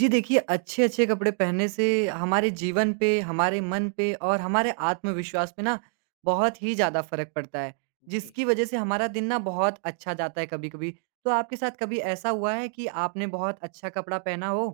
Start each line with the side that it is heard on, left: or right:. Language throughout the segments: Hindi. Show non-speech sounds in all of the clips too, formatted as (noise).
right: जी देखिए, अच्छे-अच्छे कपड़े पहनने से हमारे जीवन पे, हमारे मन पे और हमारे आत्मविश्वास पे ना बहुत ही ज़्यादा फ़र्क पड़ता है,
left: जी।
right: जिसकी वज़ह से हमारा दिन ना बहुत अच्छा जाता है कभी-कभी। तो आपके साथ कभी ऐसा हुआ है कि आपने बहुत अच्छा कपड़ा पहना हो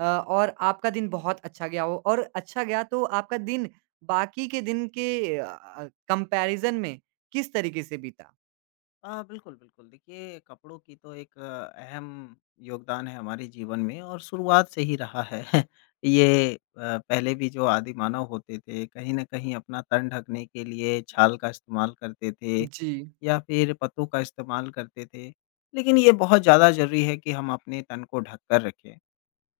right: और आपका दिन बहुत अच्छा गया हो? और अच्छा गया तो आपका दिन बाकी के दिन के कंपैरिज़न में किस तरीके से बीता?
left: बिल्कुल, बिल्कुल। देखिए, कपड़ों की तो एक अहम योगदान है हमारे जीवन में और शुरुआत से ही रहा है। (laughs) ये अ, पहले भी जो आदि मानव होते थे, कहीं न कहीं अपना तन ढकने के लिए छाल का इस्तेमाल करते थे
right: जी,
left: या फिर पत्तों का इस्तेमाल करते थे। लेकिन ये बहुत ज़्यादा ज़रूरी है कि हम अपने तन को ढक कर रखें।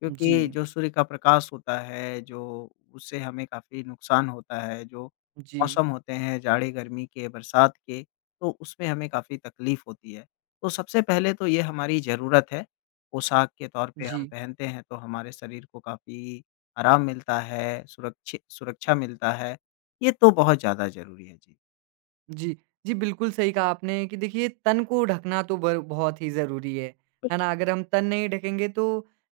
left: क्योंकि
right: जी,
left: जो सूर्य का प्रकाश होता है, जो उससे हमें काफ़ी नुकसान होता है, जो
right: जी,
left: मौसम होते हैं जाड़े, गर्मी के, बरसात के, तो उसमें हमें काफ़ी तकलीफ़ होती है। तो सबसे पहले तो ये हमारी ज़रूरत है, पोशाक के तौर पे हम
right: जी।
left: पहनते हैं तो हमारे शरीर को काफ़ी आराम मिलता है, सुरक्षि सुरक्षा मिलता है, ये तो बहुत ज़्यादा ज़रूरी है। जी।
right: जी। जी, बिल्कुल सही कहा आपने कि देखिए तन को ढकना तो बर बहुत ही ज़रूरी है ना? अगर हम तन नहीं ढकेंगे तो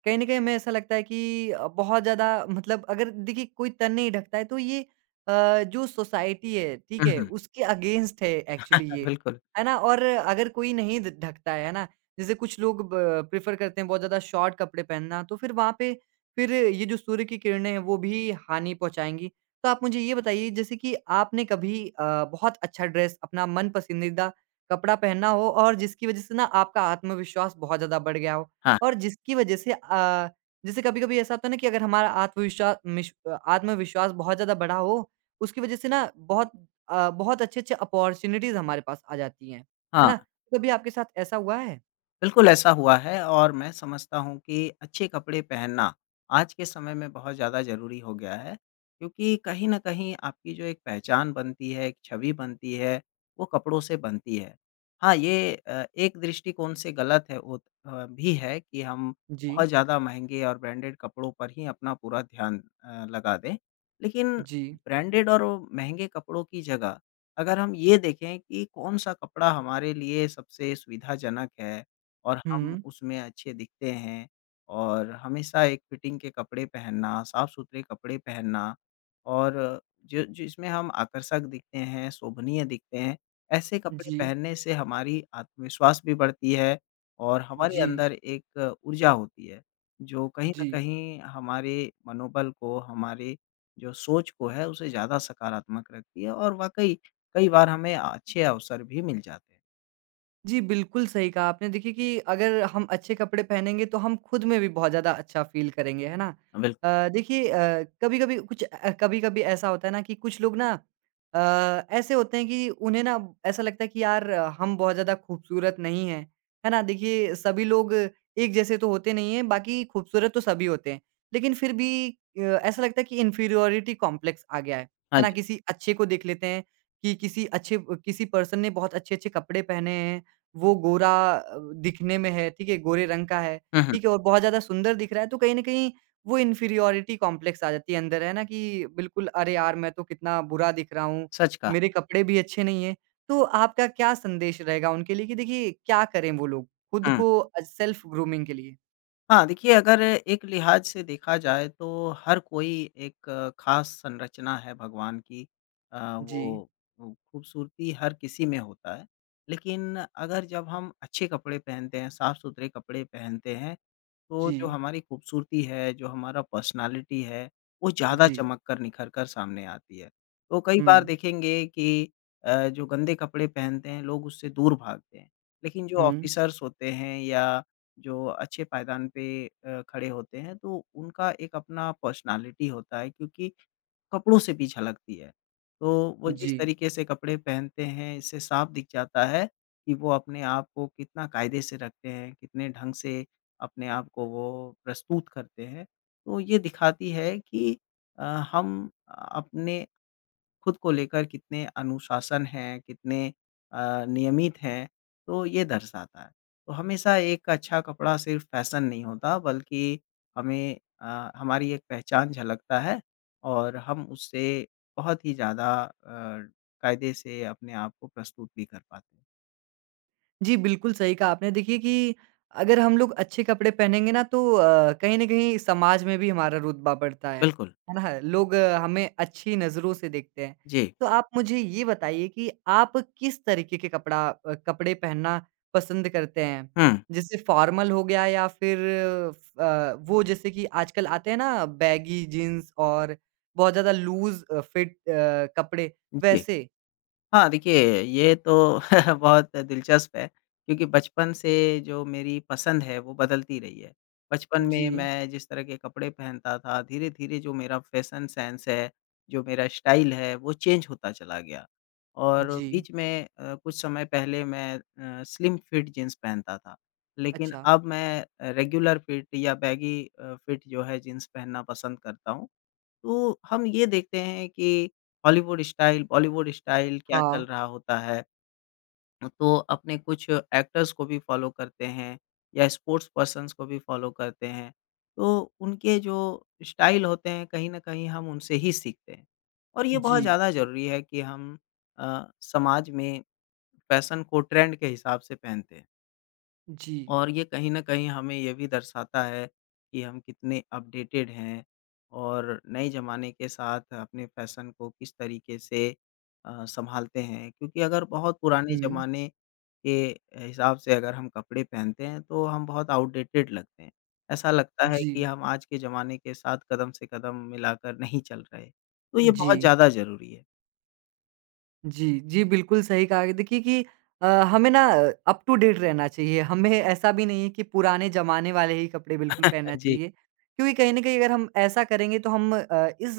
right: कहीं न कहीं हमें ऐसा लगता है कि बहुत ज़्यादा मतलब अगर देखिए कोई तन नहीं ढकता है तो ये जो सोसाइटी है, ठीक
left: हुँ,
right: है?
left: हुँ।
right: उसके अगेंस्ट है एक्चुअली
left: (laughs)
right: ये,
left: बिल्कुल।
right: है ना? और अगर कोई नहीं ढ ढकता है ना? जैसे कुछ लोग ब प्रेफ़र करते हैं बहुत ज़्यादा शॉर्ट कपड़े पहनना, तो फिर वहाँ पे फिर ये जो सूर्य की किरणें हैं वो भी हानि पहुँचाएँगी। तो आप मुझे ये बताइए जैसे कि आपने कभी बहुत अच्छा ड्रेस अपना मन पसंदीदा कपड़ा पहना हो और जिसकी वज़ह से ना आपका आत्मविश्वास बहुत ज़्यादा बढ़ गया हो
left: हाँ,
right: और जिसकी वज़ह से जैसे कभी-कभी ऐसा होता है ना कि अगर हमारा आत्मविश्वास बहुत ज़्यादा बढ़ा हो, उसकी वज़ह से ना बहुत अच्छे-अच्छे अपॉर्च्युनिटीज़ हमारे पास आ जाती हैं, है
left: हाँ।
right: ना? तो कभी आपके साथ ऐसा हुआ है?
left: बिल्कुल ऐसा हुआ है और मैं समझता हूँ कि अच्छे कपड़े पहनना आज के समय में बहुत ज़्यादा ज़रूरी हो गया है क्योंकि कहीं न कहीं आपकी जो एक पहचान बनती है, एक छवि बनती है, वो कपड़ों से बनती है। हाँ, ये एक दृष्टिकोण से गलत है वो भी है कि हम
right: जी,
left: बहुत ज़्यादा महँगे और ब्रांडेड कपड़ों पर ही अपना पूरा ध्यान लगा दें। लेकिन
right: जी।
left: ब्रांडेड और महँगे कपड़ों की जगह अगर हम ये देखें कि कौन-सा कपड़ा हमारे लिए सबसे सुविधाजनक है और हम
right: हुँ,
left: उसमें अच्छे दिखते हैं और हमेशा एक फिटिंग के कपड़े पहनना, साफ-सुथरे कपड़े पहनना और जो जिसमें हम आकर्षक दिखते हैं, शोभनीय दिखते हैं, ऐसे कपड़े
right: जी,
left: पहनने से हमारी आत्मविश्वास भी बढ़ती है और हमारे
right: जी,
left: अंदर एक ऊर्जा होती है, जो कहीं न
right: जी।
left: कहीं हमारे मनोबल को, हमारे जो सोच को है, उसे ज़्यादा सकारात्मक रखती है और वाक़ई कई बार हमें अच्छे अवसर भी मिल जाते हैं।
right: जी, बिल्कुल सही कहा आपने। देखिए कि अगर हम अच्छे कपड़े पहनेंगे तो हम खुद में भी बहुत ज़्यादा अच्छा फ़ील करेंगे, है ना?
left: बिल्कुल,
right: देखिए कभी-कभी ऐसा होता है ना कि कुछ लोग ना अ, ऐसे होते हैं कि उन्हें ना ऐसा लगता है कि यार हम बहुत ज़्यादा खूबसूरत नहीं हैं, है ना? देखिए सभी लोग एक जैसे तो होते नहीं हैं, बाकी खूबसूरत तो सभी होते हैं। लेकिन फिर भी ऐसा लगता है कि इन्फीरियॉरिटी कॉम्प्लेक्स आ गया है
left: हाँ
right: ना?
left: जी।
right: किसी अच्छे को देख लेते हैं कि किसी अच्छे किसी पर्सन ने बहुत अच्छे-अच्छे कपड़े पहने हैं वो गोरा दिखने में है, ठीक है? गोरे रंग का है,
left: हुँ, हुँ,
right: ठीक है? और बहुत ज़्यादा सुंदर दिख रहा है तो कहीं न कहीं वो इन्फीरियॉरिटी कॉम्प्लेक्स आ जाती है अंदर, है ना? कि बिल्कुल अरे यार! मैं तो कितना बुरा दिख रहा हूँ,
left: सच कहा।
right: मेरे कपड़े भी अच्छे नहीं हैं। तो आपका क्या संदेश रहेगा उनके लिए कि देखिए क्या करें वो लोग खुद
left: हुँ।
right: को सेल्फ ग्रूमिंग के लिए?
left: हाँ, देखिए अगर एक लिहाज़ से देखा जाए तो हर कोई एक ख़ास संरचना है भगवान की अ,
right: जी,
left: वो वो खूबसूरती हर किसी में होता है। लेकिन अगर जब हम अच्छे कपड़े पहनते हैं, साफ़-सुथरे कपड़े पहनते हैं तो जो
right: जी,
left: हमारी खूबसूरती है, जो हमारा पर्सनैलिटी है, वो ज़्यादा
right: जी।
left: चमक कर निखर कर सामने आती है। तो कई बार
right: हुँ,
left: देखेंगे कि जो गंदे कपड़े पहनते हैं लोग उससे दूर भागते हैं। लेकिन जो
right: हुँ,
left: ऑफ़िसर्स होते हैं या जो अच्छे पायदान पे खड़े होते हैं तो उनका एक अपना पर्सनैलिटी होता है क्योंकि कपड़ों से भी झलकती है। तो वो हुँ। जिस
right: जी।
left: तरीके से कपड़े पहनते हैं, इससे साफ दिख जाता है कि वो अपने आप को कितना कायदे से रखते हैं, कितने ढंग से अपने आप को वो प्रस्तुत करते हैं। तो ये दिखाती है कि अ, हम अपने खुद को लेकर कितने अनुशासन हैं, कितने नियमित हैं, तो ये दर्शाता है। तो हमेशा एक अच्छा कपड़ा सिर्फ़ फ़ैशन नहीं होता बल्कि हमें हमारी एक पहचान झलकता है और हम उससे बहुत ही ज़्यादा कायदे से अपने आप को प्रस्तुत भी कर पाते हैं।
right: जी, बिल्कुल सही कहा आपने। देखिए कि अगर हम लोग अच्छे कपड़े पहनेंगे ना तो कहीं न कहीं समाज में भी हमारा रुतबा बढ़ता
left: बिल्कुल।
right: है ना? लोग हमें अच्छी नज़रों से देखते हैं।
left: जी।
right: तो आप मुझे ये बताइए कि आप किस तरीके के कपड़े पहनना पसंद करते हैं?
left: हुँ।
right: जैसे फॉर्मल हो गया या फिर वो जैसे कि आजकल आते हैं ना बैगी जीन्स और बहुत ज़्यादा लूज़ फिट कपड़े
left: जी।
right: वैसे?
left: हाँ, देखिए ये तो (laughs) बहुत दिलचस्प है क्योंकि बचपन से जो मेरी पसंद है वो बदलती रही है। बचपन में
right: जी,
left: मैं जिस तरह के कपड़े पहनता था, धीरे-धीरे जो मेरा फैशन सेंस है, जो मेरा स्टाइल है वो चेंज होता चला गया। और
right: जी।
left: बीच में कुछ समय पहले मैं स्लिम फिट जीन्स पहनता था, लेकिन
right: अच्छा।
left: अब मैं रेगुलर फिट या बैगी फिट जो है जीन्स पहनना पसंद करता हूँ। तो हम ये देखते हैं कि हॉलीवुड स्टाइल, बॉलीवुड स्टाइल क्या
right: हाँ,
left: चल रहा होता है। तो अपने कुछ एक्टर्स को भी फ़ॉलो करते हैं या स्पोर्ट्स पर्सन्स को भी फ़ॉलो करते हैं। तो उनके जो स्टाइल होते हैं कहीं न कहीं हम उनसे ही सीखते हैं। और ये
right: जी।
left: बहुत ज़्यादा ज़रूरी है कि हम समाज में फैशन को ट्रेंड के हिसाब से पहनते हैं।
right: जी।
left: और ये कहीं न कहीं हमें ये भी दर्शाता है कि हम कितने अपडेटेड हैं और नए ज़माने के साथ अपने फ़ैशन को किस तरीके से संभालते हैं। क्योंकि अगर बहुत पुराने
right: हुँ।
left: ज़माने के हिसाब से अगर हम कपड़े पहनते हैं तो हम बहुत आउटडेटेड लगते हैं। ऐसा लगता है कि
right: जी,
left: हम आज के ज़माने के साथ कदम से कदम मिलाकर नहीं चल रहे। तो ये
right: जी।
left: बहुत ज़्यादा ज़रूरी है।
right: जी, जी, बिल्कुल सही कहा देखिए कि हमें ना अप टू डेट रहना चाहिए, हमें ऐसा भी नहीं है कि पुराने ज़माने वाले ही कपड़े बिल्कुल
left: (laughs)
right: पहनना
left: जी,
right: चाहिए, क्योंकि कहीं न कहीं अगर हम ऐसा करेंगे तो हम इस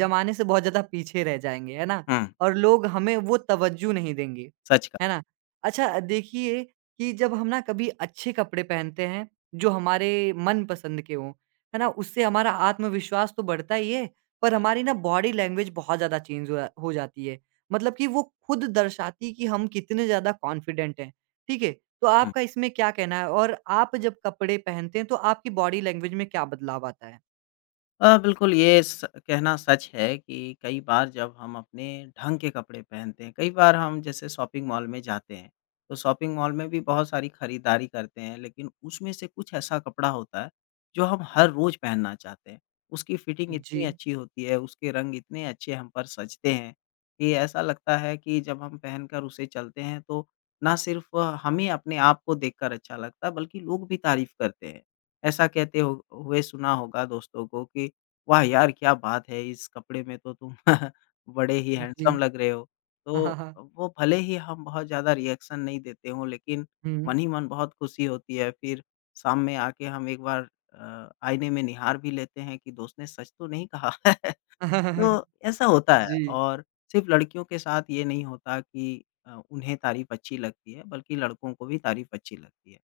right: ज़माने से बहुत ज़्यादा पीछे रह जाएँगे, है ना?
left: हुँ,
right: और लोग हमें वो तवज्जो नहीं देंगे,
left: सच
right: है ना?
left: कहा।
right: अच्छा देखिए कि जब हम ना कभी अच्छे कपड़े पहनते हैं, जो हमारे मनपसंद के हों, है ना? उससे हमारा आत्मविश्वास तो बढ़ता ही है, पर हमारी ना बॉडी लैंग्वेज बहुत ज़्यादा चेंज हो जाती है। मतलब कि वो खुद दर्शाती है कि हम कितने ज़्यादा कॉन्फिडेंट हैं, ठीक है? तो
left: हुँ।
right: आपका इसमें क्या कहना है और आप जब कपड़े पहनते हैं तो आपकी बॉडी लैंग्वेज में क्या बदलाव आता है?
left: बिल्कुल, ये स कहना सच है कि कई बार जब हम अपने ढंग के कपड़े पहनते हैं, कई बार हम जैसे शॉपिंग मॉल में जाते हैं, तो शॉपिंग मॉल में भी बहुत सारी खरीदारी करते हैं, लेकिन उसमें से कुछ ऐसा कपड़ा होता है, जो हम हर रोज़ पहनना चाहते हैं। उसकी फिटिंग
right: जी,
left: इतनी अच्छी होती है, उसके रंग इतने अच्छे हम पर सजते हैं, कि ऐसा लगता है कि जब हम पहनकर उसे चलते हैं, तो ना सिर्फ़ हमें अपने आप को देखकर अच्छा लगता है, बल्कि लोग भी तारीफ़ करते हैं। ऐसा कहते हो हुए सुना होगा दोस्तों को कि वाह यार! क्या बात है! इस कपड़े में तो तुम (laughs) बड़े ही
right: जी।
left: हैंडसम
right: (laughs)
left: लग रहे हो।
right: हाँ,
left: तो
right: हाँ, हाँ।
left: वो भले ही हम बहुत ज़्यादा रिएक्शन नहीं देते हों लेकिन
right: हुँ।
left: मन ही मन बहुत खुशी होती है। फिर शाम में आके हम एक बार आईने में निहार भी लेते हैं कि दोस्त ने सच तो नहीं कहा। (laughs)
right: (laughs)
left: तो ऐसा होता है
right: जी,
left: और सिर्फ़ लड़कियों के साथ ये नहीं होता कि उन्हें तारीफ़ अच्छी लगती है बल्कि लड़कों को भी तारीफ़ अच्छी लगती है।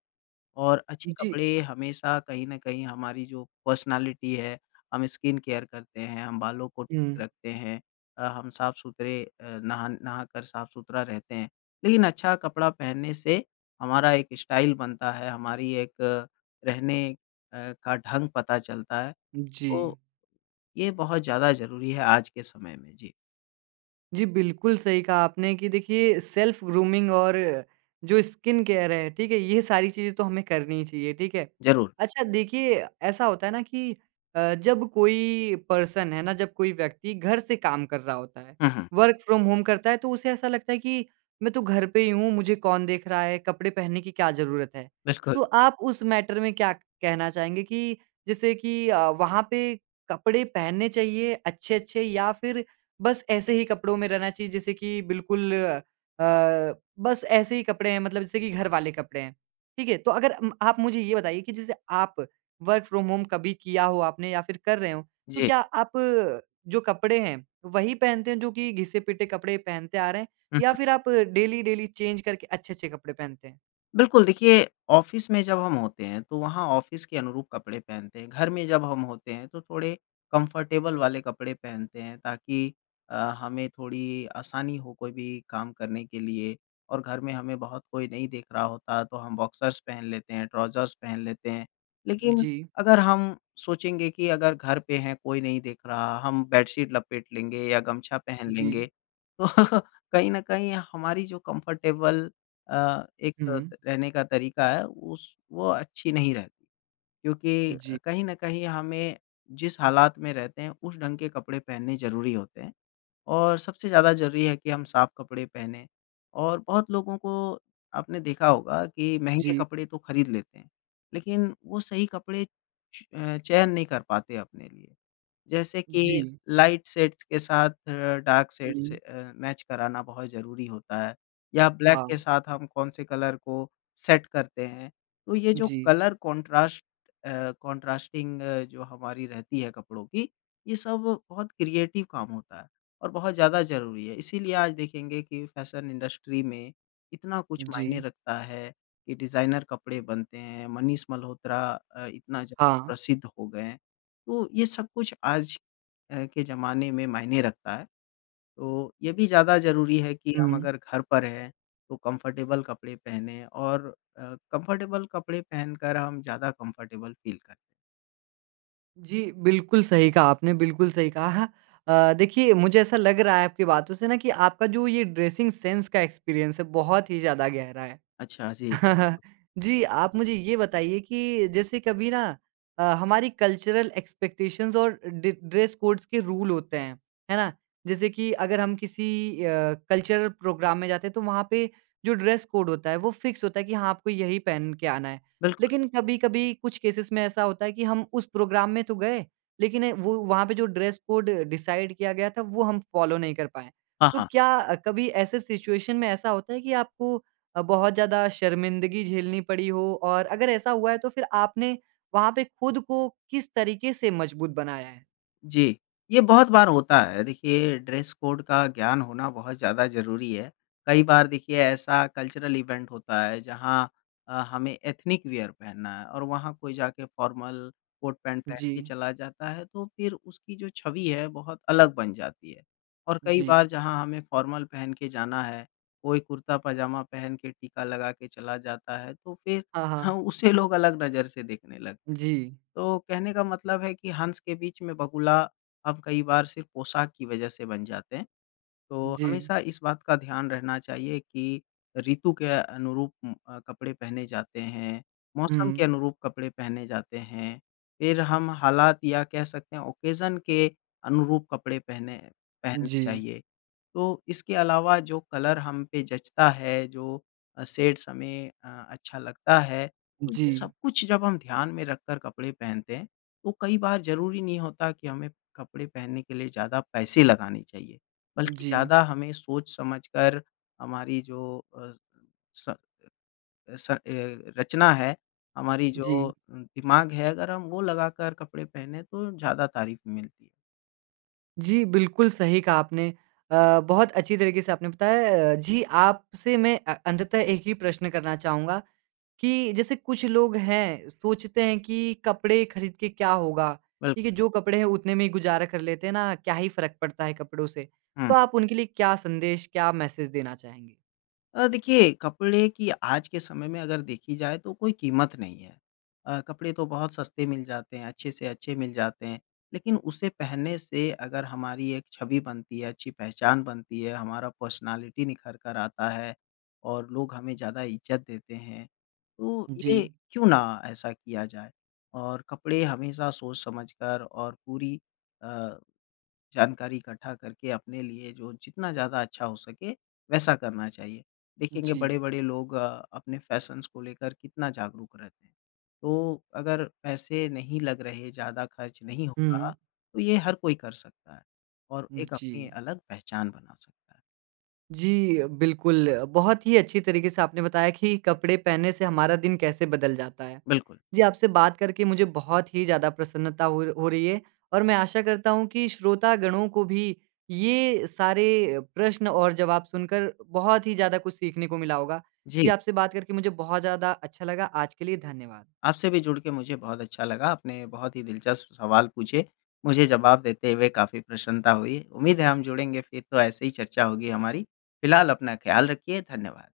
left: और अच्छे
right: जी।
left: कपड़े हमेशा कहीं न कहीं हमारी जो पर्सनैलिटी है, हम स्किन केयर करते हैं, हम बालों को ठीक
right: हुँ,
left: रखते हैं हम साफ-सुथरे नहाकर साफ-सुथरा रहते हैं। लेकिन अच्छा कपड़ा पहनने से हमारा एक स्टाइल बनता है, हमारी एक रहने का ढंग पता चलता है,
right: जी।
left: तो ये बहुत ज़्यादा ज़रूरी है आज के समय में। जी,
right: जी, बिल्कुल सही कहा आपने कि देखिए सेल्फ ग्रूमिंग और जो स्किन केयर है, ठीक है? ये सारी चीज़ें तो हमें करनी ही चाहिए, ठीक है?
left: ज़रूर।
right: अच्छा देखिए ऐसा होता है ना कि जब कोई पर्सन है ना, जब कोई व्यक्ति घर से काम कर रहा होता है,
left: हुँ, हुँ।
right: वर्क फ्रॉम होम करता है तो उसे ऐसा लगता है कि मैं तो घर पे ही हूँ, मुझे कौन देख रहा है, कपड़े पहनने की क्या ज़रूरत है?
left: बिल्कुल।
right: तो आप उस मैटर में क्या कहना चाहेंगे कि जैसे कि वहाँ पे कपड़े पहनने चाहिए अच्छे-अच्छे या फिर बस ऐसे ही कपड़ों में रहना चाहिए जैसे कि बस ऐसे ही कपड़े हैं मतलब जैसे कि घर वाले कपड़े हैं। ठीक है? तो अगर आप मुझे ये बताइए कि जैसे आप वर्क फ्रॉम होम कभी किया हो आपने या फिर कर रहे हो, तो
left: जी।
right: क्या आप जो कपड़े हैं, वही पहनते हैं जो कि घिसे-पिटे कपड़े पहनते आ रहे हैं
left: हुँ।
right: या फिर आप डेली-डेली चेंज करके अच्छे-अच्छे कपड़े पहनते हैं?
left: बिल्कुल, देखिए ऑफ़िस में जब हम होते हैं, तो वहाँ ऑफ़िस के अनुरूप कपड़े पहनते हैं। घर में जब हम होते हैं, तो थोड़े कंफ़र्टेबल वाले कपड़े पहनते हैं ताकि हमें थोड़ी आसानी हो कोई भी काम करने के लिए और घर में हमें बहुत कोई नहीं देख रहा होता, तो हम बॉक्सर्स पहन लेते हैं, ट्राउज़र्स पहन लेते हैं। लेकिन
right: जी,
left: अगर हम सोचेंगे कि अगर घर पे हैं, कोई नहीं देख रहा, हम बेडशीट लपेट लेंगे या गमछा पहन
right: जी,
left: लेंगे, तो (laughs) कहीं न कहीं हमारी जो कंफ़र्टेबल
right: हुँ,
left: रहने का तरीका है उस वो अच्छी नहीं रहती क्योंकि
right: जी,
left: कहीं न कहीं हमें जिस हालात में रहते हैं उस ढंग के कपड़े पहनने ज़रूरी होते हैं और सबसे ज़्यादा ज़रूरी है कि हम साफ कपड़े पहने और बहुत लोगों को आपने देखा होगा कि महँगे
right: जी,
left: कपड़े तो खरीद लेते हैं, लेकिन वो सही कपड़े चयन नहीं कर पाते अपने लिए। जैसे कि
right: जी,
left: लाइट शेड्स के साथ डार्क
right: हुँ,
left: शेड्स मैच कराना बहुत ज़रूरी होता है या ब्लैक के
right: हाँ,
left: साथ हम कौन-से कलर को सेट करते हैं। तो ये जो
right: जी,
left: कलर कॉन्ट्रास्टिंग जो हमारी रहती है कपड़ों की, ये सब बहुत क्रिएटिव काम होता है और बहुत ज़्यादा ज़रूरी है। इसीलिए आज देखेंगे कि फैशन इंडस्ट्री में इतना कुछ
right: जी,
left: मायने रखता है कि डिज़ाइनर कपड़े बनते हैं। मनीष मल्होत्रा इतना ज़्यादा
right: हाँ,
left: प्रसिद्ध हो गए हैं। तो ये सब कुछ आज के ज़माने में मायने रखता है। तो ये भी ज़्यादा ज़रूरी है कि
right: हुँ।
left: हम अगर घर पर हैं, तो कम्फ़र्टेबल कपड़े पहनें और कम्फ़र्टेबल कपड़े पहनकर हम ज़्यादा कम्फ़र्टेबल फ़ील करते हैं।
right: जी, बिल्कुल सही कहा आपने, बिल्कुल सही कहा। हाँ, देखिए मुझे ऐसा लग रहा है आपकी बातों से ना कि आपका जो ये ड्रेसिंग सेंस का एक्सपीरियंस है बहुत ही ज़्यादा गहरा है।
left: अच्छा जी,
right: (laughs) जी, आप मुझे ये बताइए कि जैसे कभी ना हमारी कल्चरल एक्सपेक्टेशंस और डि ड्रेस कोड्स के रूल होते हैं, है ना? जैसे कि अगर हम किसी अ, कल्चरल प्रोग्राम में जाते हैं तो वहाँ पे जो ड्रेस कोड होता है वो फिक्स होता है कि हाँ, आपको यही पहन के आना है।
left: बिल्कुल।
right: लेकिन कभी-कभी कुछ केसेस में ऐसा होता है कि हम उस प्रोग्राम में तो गए लेकिन वो वहाँ पे जो ड्रेस कोड डिसाइड किया गया था वो हम फॉलो नहीं कर पाए।
left: हाँ,
right: तो
left: हाँ।
right: क्या कभी ऐसे सिचुएशन में ऐसा होता है कि आपको बहुत ज़्यादा शर्मिंदगी झेलनी पड़ी हो और अगर ऐसा हुआ है तो फिर आपने वहाँ पे खुद को किस तरीके से मजबूत बनाया है?
left: जी, ये बहुत बार होता है। देखिए, ड्रेस कोड का ज्ञान होना बहुत ज़्यादा ज़रूरी है। कई बार देखिए ऐसा कल्चरल इवेंट होता है जहाँ हमें एथनिक वियर पहनना है और वहाँ कोई जाके फॉर्मल कोट पैंट पहन के
right: जी,
left: चला जाता है, तो फिर उसकी जो छवि है बहुत अलग बन जाती है। और कई
right: जी।
left: बार जहाँ हमें फॉर्मल पहन के जाना है, कोई कुर्ता पजामा पहन के टीका लगा के चला जाता है, तो फिर
right: हाँ,
left: हाँ,
right: हाँ।
left: उसे लोग अलग नज़र से देखने लगते हैं।
right: जी,
left: तो कहने का मतलब है कि हंस के बीच में बगुला हम कई बार सिर्फ पोशाक की वजह से बन जाते हैं। तो
right: जी।
left: हमेशा इस बात का ध्यान रहना चाहिए कि ऋतु के अनुरूप कपड़े पहने जाते हैं, मौसम के
right: हुँ।
left: अनुरूप कपड़े पहने जाते हैं, फिर हम हालात या कह सकते हैं ओकेज़न के अनुरूप कपड़े पहने पहनने
right: जी,
left: चाहिए। तो इसके अलावा जो कलर हम पे जचता है, जो शेड्स हमें अच्छा लगता है, तो
right: जी,
left: ये सब कुछ जब हम ध्यान में रखकर कपड़े पहनते हैं, तो कई बार ज़रूरी नहीं होता कि हमें कपड़े पहनने के लिए ज़्यादा पैसे लगाने चाहिए, बल्कि
right: जी,
left: ज़्यादा हमें सोच समझकर हमारी जो स स अ, रचना है, हमारी जो
right: जी।
left: दिमाग है, अगर हम वो लगाकर कपड़े पहने, तो ज़्यादा तारीफ़ मिलती है।
right: जी, बिल्कुल सही कहा आपने। बहुत अच्छी तरीके से आपने बताया। जी, आपसे मैं अंततः एक ही प्रश्न करना चाहूँगा कि जैसे कुछ लोग हैं, सोचते हैं कि कपड़े खरीद के क्या होगा? ठीक है,
left: बिल्कुल,
right: जो कपड़े हैं उतने में ही गुज़ारा कर लेते हैं ना, क्या ही फ़र्क पड़ता है कपड़ों से।
left: हुँ।
right: तो आप उनके लिए क्या संदेश, क्या मैसेज देना चाहेंगे?
left: देखिए कपड़े की आज के समय में अगर देखी जाए तो कोई कीमत नहीं है। कपड़े तो बहुत सस्ते मिल जाते हैं, अच्छे से अच्छे मिल जाते हैं। लेकिन उसे पहनने से अगर हमारी एक छवि बनती है, अच्छी पहचान बनती है, हमारा पर्सनैलिटी निखर कर आता है और लोग हमें ज़्यादा इज़्ज़त देते हैं। तो
right: जी,
left: ये क्यों ना ऐसा किया जाए? और कपड़े हमेशा सोच समझ कर और पूरी अ जानकारी इकट्ठा करके अपने लिए जो जितना ज़्यादा अच्छा हो सके, वैसा करना चाहिए। देखेंगे
right: जी।
left: बड़े-बड़े लोग अपने फ़ैशन्स को लेकर कितना जागरूक रहते हैं। तो अगर पैसे नहीं लग रहे, ज़्यादा खर्च नहीं हो रहा,
right: हुँ,
left: तो ये हर कोई कर सकता है और एक
right: जी।
left: अपनी अलग पहचान बना सकता है।
right: जी, बिल्कुल। बहुत ही अच्छी तरीके से आपने बताया कि कपड़े पहनने से हमारा दिन कैसे बदल जाता है।
left: बिल्कुल,
right: जी, आपसे बात करके मुझे बहुत ही ज़्यादा प्रसन्नता हो रही है और मैं आशा करता हूँ कि श्रोतागणों को भी ये सारे प्रश्न और जवाब सुनकर बहुत ही ज़्यादा कुछ सीखने को मिला होगा। जी,
left: जी।
right: आपसे बात करके मुझे बहुत ज़्यादा अच्छा लगा। आज के लिए धन्यवाद।
left: आपसे भी जुड़ के मुझे बहुत अच्छा लगा। आपने बहुत ही दिलचस्प सवाल पूछे। मुझे जवाब देते हुए काफ़ी प्रसन्नता हुई। उम्मीद है हम जुड़ेंगे फिर तो ऐसे ही चर्चा होगी हमारी। फिलहाल अपना ख़्याल रखिए। धन्यवाद।